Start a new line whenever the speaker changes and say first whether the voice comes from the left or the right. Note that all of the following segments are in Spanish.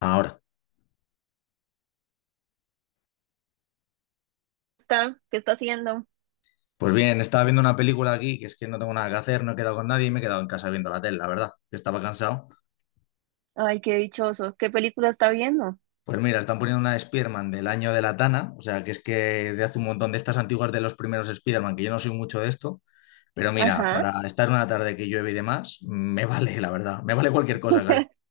left: Ahora,
right: ¿Está? ¿Qué está haciendo?
left: pues bien, estaba viendo una película aquí, que es que no tengo nada que hacer, no he quedado con nadie y me he quedado en casa viendo la tele, la verdad, que estaba cansado.
right: Ay, qué dichoso. ¿Qué película está viendo?
left: Pues mira, están poniendo una de Spider-Man del año de la Tana, o sea, que es que de hace un montón de estas antiguas de los primeros Spider-Man, que yo no soy mucho de esto, pero mira,
right: Ajá.
left: para estar una tarde que llueve y demás, me vale, la verdad, me vale cualquier cosa casi.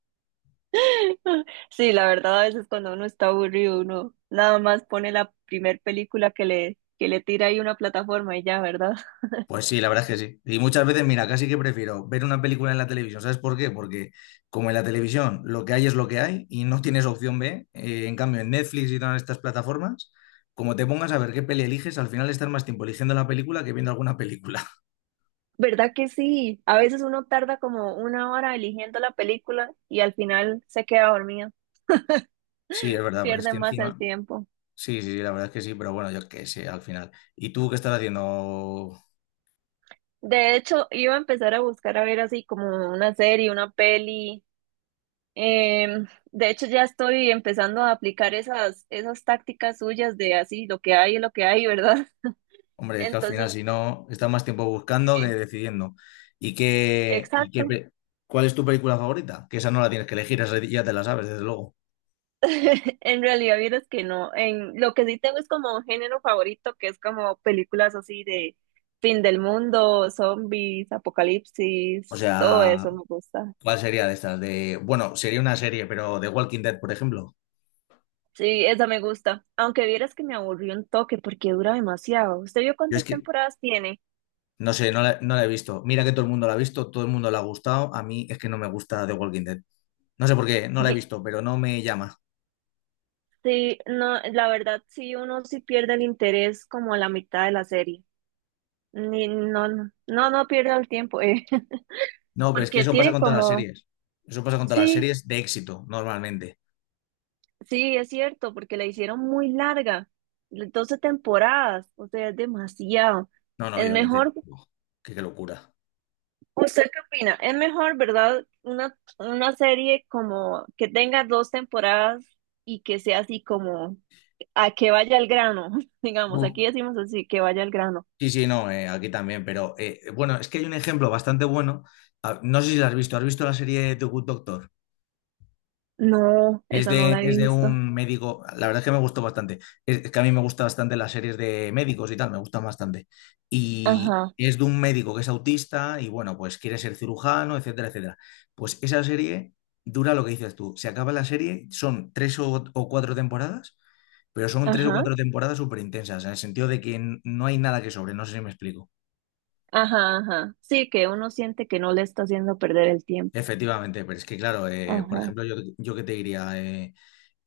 right: Sí, la verdad, a veces cuando uno está aburrido, uno nada más pone la primer película que le tira ahí una plataforma y ya, ¿verdad?
left: Pues sí, la verdad es que sí. Y muchas veces, mira, casi que prefiero ver una película en la televisión. ¿Sabes por qué? Porque como en la televisión lo que hay es lo que hay y no tienes opción B, en cambio en Netflix y todas estas plataformas, como te pongas a ver qué peli eliges, al final estás más tiempo eligiendo la película que viendo alguna película.
right: ¿Verdad que sí? A veces uno tarda como una hora eligiendo la película y al final se queda dormido.
left: Sí, es verdad, pero es
right: Pierde
left: que
right: más el
left: encima...
right: tiempo.
left: Sí, sí, sí, la verdad es que sí, pero bueno, yo qué sé, al final. ¿Y tú qué estás haciendo?
right: De hecho, iba a empezar a buscar a ver así como una serie, una peli. De hecho, ya estoy empezando a aplicar esas tácticas suyas de así, lo que hay es lo que hay, ¿verdad?
left: Hombre, es que al
right: Entonces,
left: final, si no, estás más tiempo buscando que
right: eh,
left: decidiendo. ¿Y qué, y qué,
right: exacto.
left: pe- ¿Cuál es tu película favorita? Que esa no la tienes que elegir, esa ya te la sabes, desde luego.
right: En realidad, vieras que no. Lo que sí tengo es como un género favorito, que es como películas así de fin del mundo, zombies,
left: O
right: apocalipsis, todo
left: sea,
right: eso me gusta.
left: ¿cuál sería de estas? De, bueno, sería una serie, pero de Walking Dead, por ejemplo.
right: Sí, esa me gusta. Aunque vieras que me aburrió un toque porque dura demasiado. ¿Usted vio
left: Yo es
right: cuántas
left: que,
right: temporadas tiene?
left: no sé, no la he visto. Mira que todo el mundo la ha visto, todo el mundo la ha gustado. A mí es que no me gusta The Walking Dead. No sé por qué, no la he visto, pero no me llama.
right: Sí, no, la verdad sí, uno sí pierde el interés como a la mitad de la serie. Ni, no, no, no, no pierda el tiempo,
left: No, pero es que
right: porque
left: eso pasa
right: tiene
left: con todas las
right: como,
left: series. Eso pasa con todas las
right: sí,
left: series de éxito, normalmente.
right: sí, es cierto, porque la hicieron muy larga, 12 temporadas, o sea, es demasiado.
left: No, no,
right: Es
left: yo, doce.
right: mejor,
left: Uf, qué locura.
right: ¿usted qué opina? Es mejor, ¿verdad? Una serie como que tenga dos temporadas y que sea así como a que vaya al grano, digamos, aquí decimos así, que vaya al grano.
left: Sí, sí, no, aquí también, pero bueno, es que hay un ejemplo bastante bueno. Ah, no sé si lo ¿has visto la serie The Good Doctor?
right: No, esa no la he
left: Es de
right: visto.
left: un médico, la verdad es que me gustó bastante. Es que a mí me gustan bastante las series de médicos y tal, me gustan bastante. Y
right: Ajá,
left: es de un médico que es autista y bueno, pues quiere ser cirujano, etcétera, etcétera. Pues esa serie dura lo que dices tú. Se acaba la serie, son o cuatro temporadas, pero son tres o
right: ajá,
left: cuatro temporadas súper intensas, en el sentido de que no hay nada que sobre, no sé si me explico.
right: ajá, ajá. Sí, que uno siente que no le está haciendo perder el tiempo.
left: Efectivamente, pero es que claro, por
right: Ajá.
left: ejemplo, yo qué te diría, eh,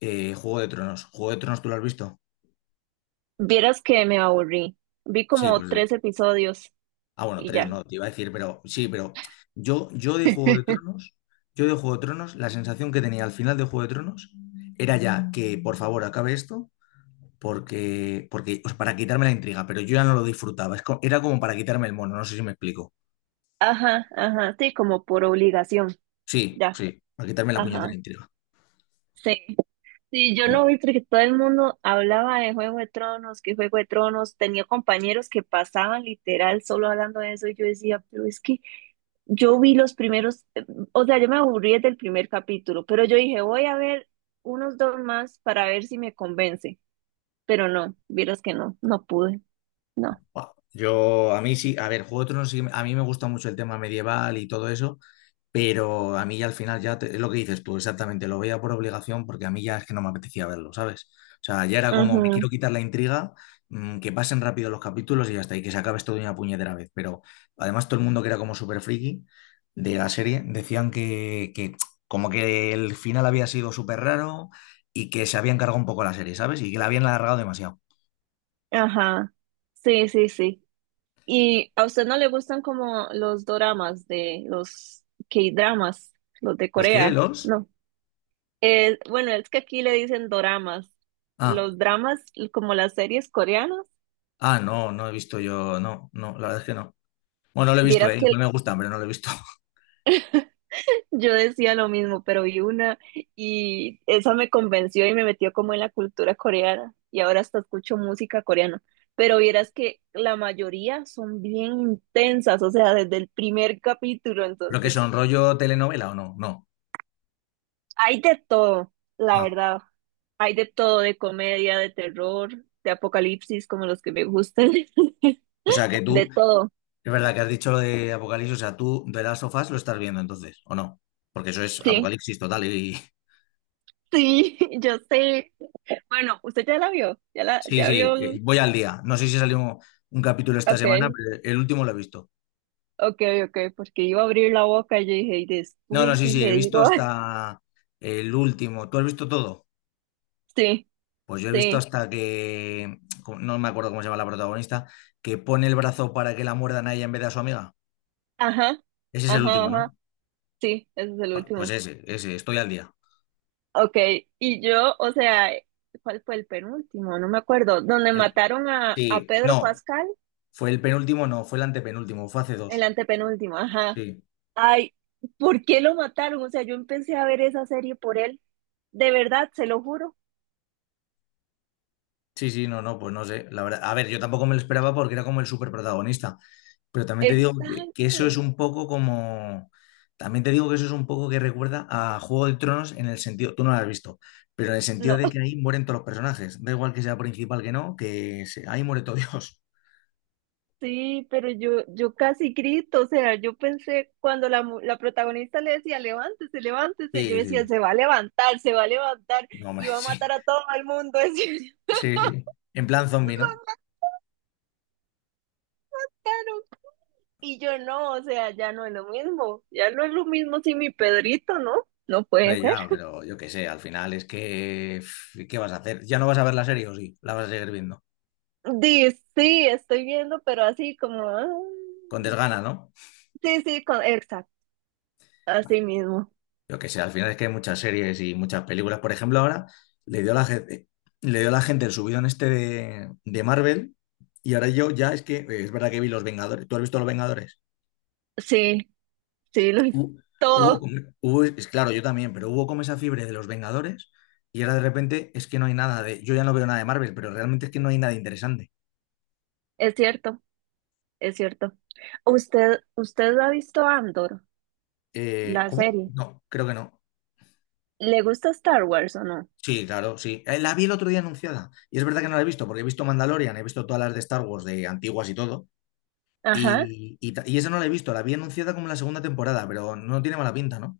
left: eh, Juego de Tronos. ¿Juego de Tronos tú lo has visto?
right: Vieras que me aburrí. Vi
left: Sí,
right: como
left: pues...
right: tres episodios
left: ah, bueno,
right: y
left: tres
right: ya.
left: no, te iba a decir, pero sí, pero yo de Juego de Tronos, yo de Juego de Tronos, la sensación que tenía al final de Juego de Tronos era ya que, por favor, acabe esto, porque, o sea, para quitarme la intriga, pero yo ya no lo disfrutaba. Es era como para quitarme el mono, no sé si me explico.
right: Ajá, ajá. Sí, como por obligación.
left: Sí,
right: Ya.
left: sí, para quitarme la puñetera
right: Ajá.
left: intriga.
right: Sí. Sí, yo
left: Pero,
right: no vi porque todo el mundo hablaba de Juego de Tronos, que Juego de Tronos, tenía compañeros que pasaban literal solo hablando de eso y yo decía, pero es que yo vi los primeros, o sea, yo me aburrí desde el primer capítulo, pero yo dije, voy a ver unos dos más para ver si me convence, pero no, vieras que no, no pude, no.
left: buah, yo, a mí sí, a ver, Juego de Tronos, a mí me gusta mucho el tema medieval y todo eso, pero a mí ya al final es lo que dices tú, exactamente, lo veía por obligación porque a mí ya es que no me apetecía verlo, ¿sabes? O sea, ya era como, me
right: Ujú,
left: quiero quitar la intriga, que pasen rápido los capítulos y ya está, y que se acabe esto de una puñetera vez. Pero además todo el mundo que era como súper friki de la serie decían que como que el final había sido súper raro y que se había encargado un poco la serie, ¿sabes? Y que la habían alargado demasiado.
right: ajá, sí, sí, sí. ¿Y a usted no le gustan como los doramas de los K-dramas, los de
left: ¿Los qué?
right: Corea?
left: ¿Los?
right: No. Bueno, es que aquí le dicen doramas.
left: Ah.
right: Los dramas, como las series coreanas,
left: Ah, no, no he visto yo, no, no, la verdad es que no. Bueno, no lo he visto,
right: vieras que
left: igual me gustan, pero no lo he visto.
right: yo decía lo mismo, pero vi una y esa me convenció y me metió como en la cultura coreana y ahora hasta escucho música coreana. Pero vieras que la mayoría son bien intensas, o sea, desde el primer capítulo,
left: ¿Lo que
right: entonces
left: son rollo telenovela o no? No.
right: hay de todo, la
left: Ah,
right: verdad. Hay de todo, de comedia, de terror, de apocalipsis, como los que me gustan,
left: o sea que
right: de
left: tú, es
right: todo,
left: verdad que has dicho lo de Apocalipsis, o sea, tú de las sofás lo estás viendo entonces, ¿o no? Porque eso es
right: sí.
left: Apocalipsis total y...
right: Sí, yo sé. Bueno, usted ya la vio,
left: Sí,
right: ya vio.
left: sí, voy al día. No sé si salió un capítulo esta
right: Ok,
left: semana, pero el último lo he visto.
right: ok, ok, porque iba a abrir la boca y yo dije, y
left: No, no,
right: después
left: sí,
right: sí
left: sí, he
right: le
left: visto
right: digo.
left: hasta el último. ¿Tú has visto todo?
right: Sí,
left: Pues yo he visto
right: sí,
left: hasta que, no me acuerdo cómo se llama la protagonista, que pone el brazo para que la muerdan a ella en vez de a su amiga.
right: ajá,
left: Ese es el
right: ajá,
left: último, ¿no?
right: ajá, sí, ese es el
left: Pues
right: último.
left: ese, estoy al día.
right: Ok, y yo, o sea, ¿cuál fue el penúltimo? No me acuerdo, donde
left: El-
right: mataron a,
left: sí,
right: Pedro
left: no,
right: Pascal,
left: fue el penúltimo, no, fue el antepenúltimo, fue hace
right: el
left: dos.
right: antepenúltimo, ajá.
left: Sí.
right: Ay, ¿por qué lo mataron? O sea, yo empecé a ver esa serie por él, de verdad, se lo juro.
left: Sí, sí, no, no, pues no sé. La verdad, a ver, yo tampoco me lo esperaba porque era como el superprotagonista. Pero también te digo que eso es
right: Exacto.
left: un poco como. También te digo que eso es un poco que recuerda a Juego de Tronos en el sentido, tú no lo has visto, pero en el sentido
right: No.
left: de que ahí mueren todos los personajes. Da igual que sea principal que no, ahí muere todo Dios.
right: Sí, pero yo casi grito, o sea, yo pensé cuando la protagonista le decía, levántese,
left: Sí,
right: levántese, yo
left: sí,
right: decía,
left: sí.
right: se va a levantar, se va a levantar
left: No, hombre,
right: y va a
left: sí.
right: matar a todo el mundo. Decía
left: Sí, sí. En plan zombie, ¿no?
right: "claro". Y yo no, o sea, ya no es lo mismo, ya no es lo mismo sin mi Pedrito, ¿no? No puede
left: Hombre,
right: ser.
left: ya, pero yo qué sé, al final es que. Pff, ¿qué vas a hacer? ¿Ya no vas a ver la serie o sí? La vas a seguir viendo.
right: Di, sí, estoy viendo, pero así como,
left: Con desgana, ¿no?
right: sí, sí, exacto, así mismo.
left: Yo que sé, al final es que hay muchas series y muchas películas. Por ejemplo, ahora le dio a la gente, le dio a la gente el subidón este de Marvel y ahora yo ya es que, es verdad que vi Los Vengadores. ¿Tú has visto Los Vengadores?
right: Sí, sí,
left: Hu-
right: todo,
left: es claro, yo también, pero hubo como esa fiebre de Los Vengadores y ahora de repente es que no hay nada de, yo ya no veo nada de Marvel, pero realmente es que no hay nada interesante.
right: es cierto. Es cierto. ¿Usted ha visto Andor, la
left: ¿Cómo?
right: serie?
left: No, creo que no.
right: ¿Le gusta Star Wars o no?
left: Sí, claro, sí. La vi el otro día anunciada y es verdad que no la he visto porque he visto Mandalorian, he visto todas las de Star Wars de antiguas y todo.
right: Ajá,
left: Y esa no la he visto, la vi anunciada como en la segunda temporada, pero no tiene mala pinta, ¿no?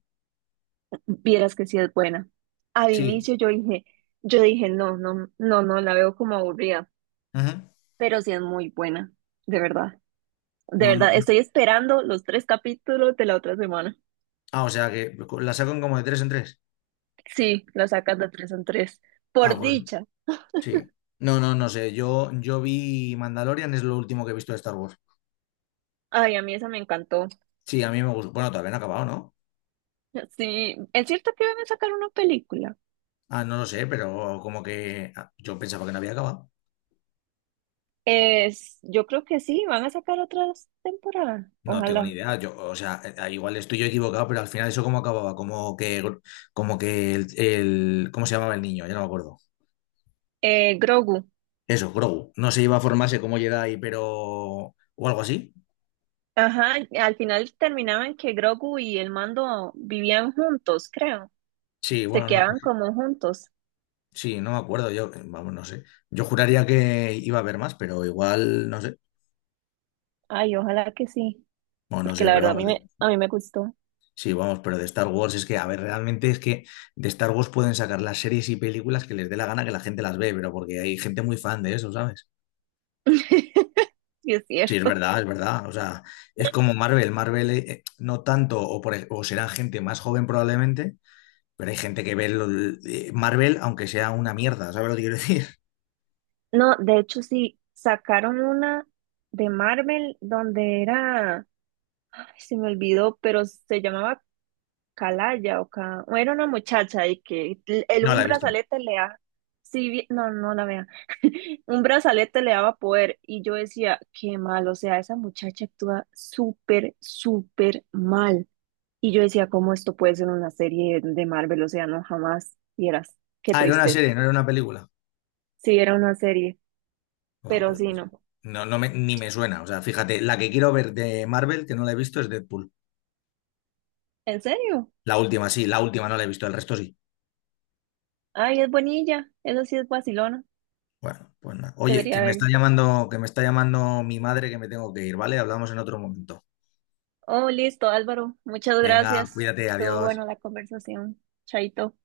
right: vieras que sí es buena. Al
left: Sí,
right: inicio yo dije, no, no, no, no, la veo como aburrida,
left: ujú.
right: pero sí es muy buena, de verdad. De
left: No, no,
right: verdad,
left: no.
right: estoy esperando los tres capítulos de la otra semana.
left: Ah, o sea que la sacan como de tres en tres.
right: Sí, la sacas de tres en tres.
left: Ah,
right: Por
left: pues
right: dicha.
left: sí. No, no, no sé. Yo vi Mandalorian, es lo último que he visto de Star Wars.
right: Ay, a mí esa me encantó.
left: Sí, a mí me gustó. Bueno, todavía no ha acabado, ¿no?
right: Sí, es cierto que van a sacar una película.
left: Ah, no lo sé, pero como que ah, yo pensaba que no había acabado.
right: Yo creo que sí, van a sacar otra temporada,
left: No tengo ni
right: ojalá.
left: idea. Yo, o sea, igual estoy yo equivocado, pero al final eso cómo acababa, como que ¿cómo se llamaba el niño? Ya no me acuerdo.
right: Grogu,
left: Eso, Grogu. No se iba a formarse como Jedi, pero... o algo así.
right: ajá, al final terminaban que Grogu y el mando vivían juntos, creo.
left: Sí,
right: Se
left: bueno, no,
right: quedaban como juntos.
left: sí, no me acuerdo. Yo, vamos, no sé. Yo juraría que iba a haber más, pero igual, no sé.
right: Ay, ojalá que sí,
left: Bueno, no
right: porque
left: sé,
right: la
left: pero
right: verdad a
left: vamos.
right: mí me, gustó.
left: Sí, vamos, pero de Star Wars es que, a ver, realmente es que de Star Wars pueden sacar las series y películas que les dé la gana que la gente las ve, pero porque hay gente muy fan de eso, ¿sabes?
right: Sí, es
left: Sí, es
right: cierto.
left: verdad, es verdad. O sea, es como Marvel. Marvel no tanto, o será gente más joven probablemente. Pero hay gente que ve Marvel, aunque sea una mierda, ¿sabes lo que quiero decir?
right: No, de hecho sí, sacaron una de Marvel donde era, ay, se me olvidó, pero se llamaba Calaya o Ca... o Era una muchacha y que
left: No
right: un
left: la he visto.
right: brazalete le da... Sí, no, no la vea. Un brazalete le daba poder y yo decía, qué mal, o sea, esa muchacha actúa súper, súper mal. Y yo decía, ¿cómo esto puede ser una serie de Marvel? O sea, no, jamás vieras. Qué
left: Ah, era una serie,
right: tristeza.
left: no era una película.
right: Sí, era una serie,
left: Ah,
right: pero
left: pues
right: sí,
left: no sé.
right: no.
left: Ni me suena. O sea, fíjate, la que quiero ver de Marvel, que no la he visto, es Deadpool.
right: ¿En serio?
left: La última, sí, la última no la he visto, el resto sí.
right: Ay, es bonilla, eso sí es vacilona.
left: Bueno, pues nada. Oye,
right: Debería verla.
left: que me está llamando mi madre que me tengo que ir, ¿vale? Hablamos en otro momento.
right: Oh, listo, Álvaro. Muchas
left: Venga,
right: gracias.
left: cuídate,
right: Estuvo
left: adiós.
right: bueno la conversación. Chaito.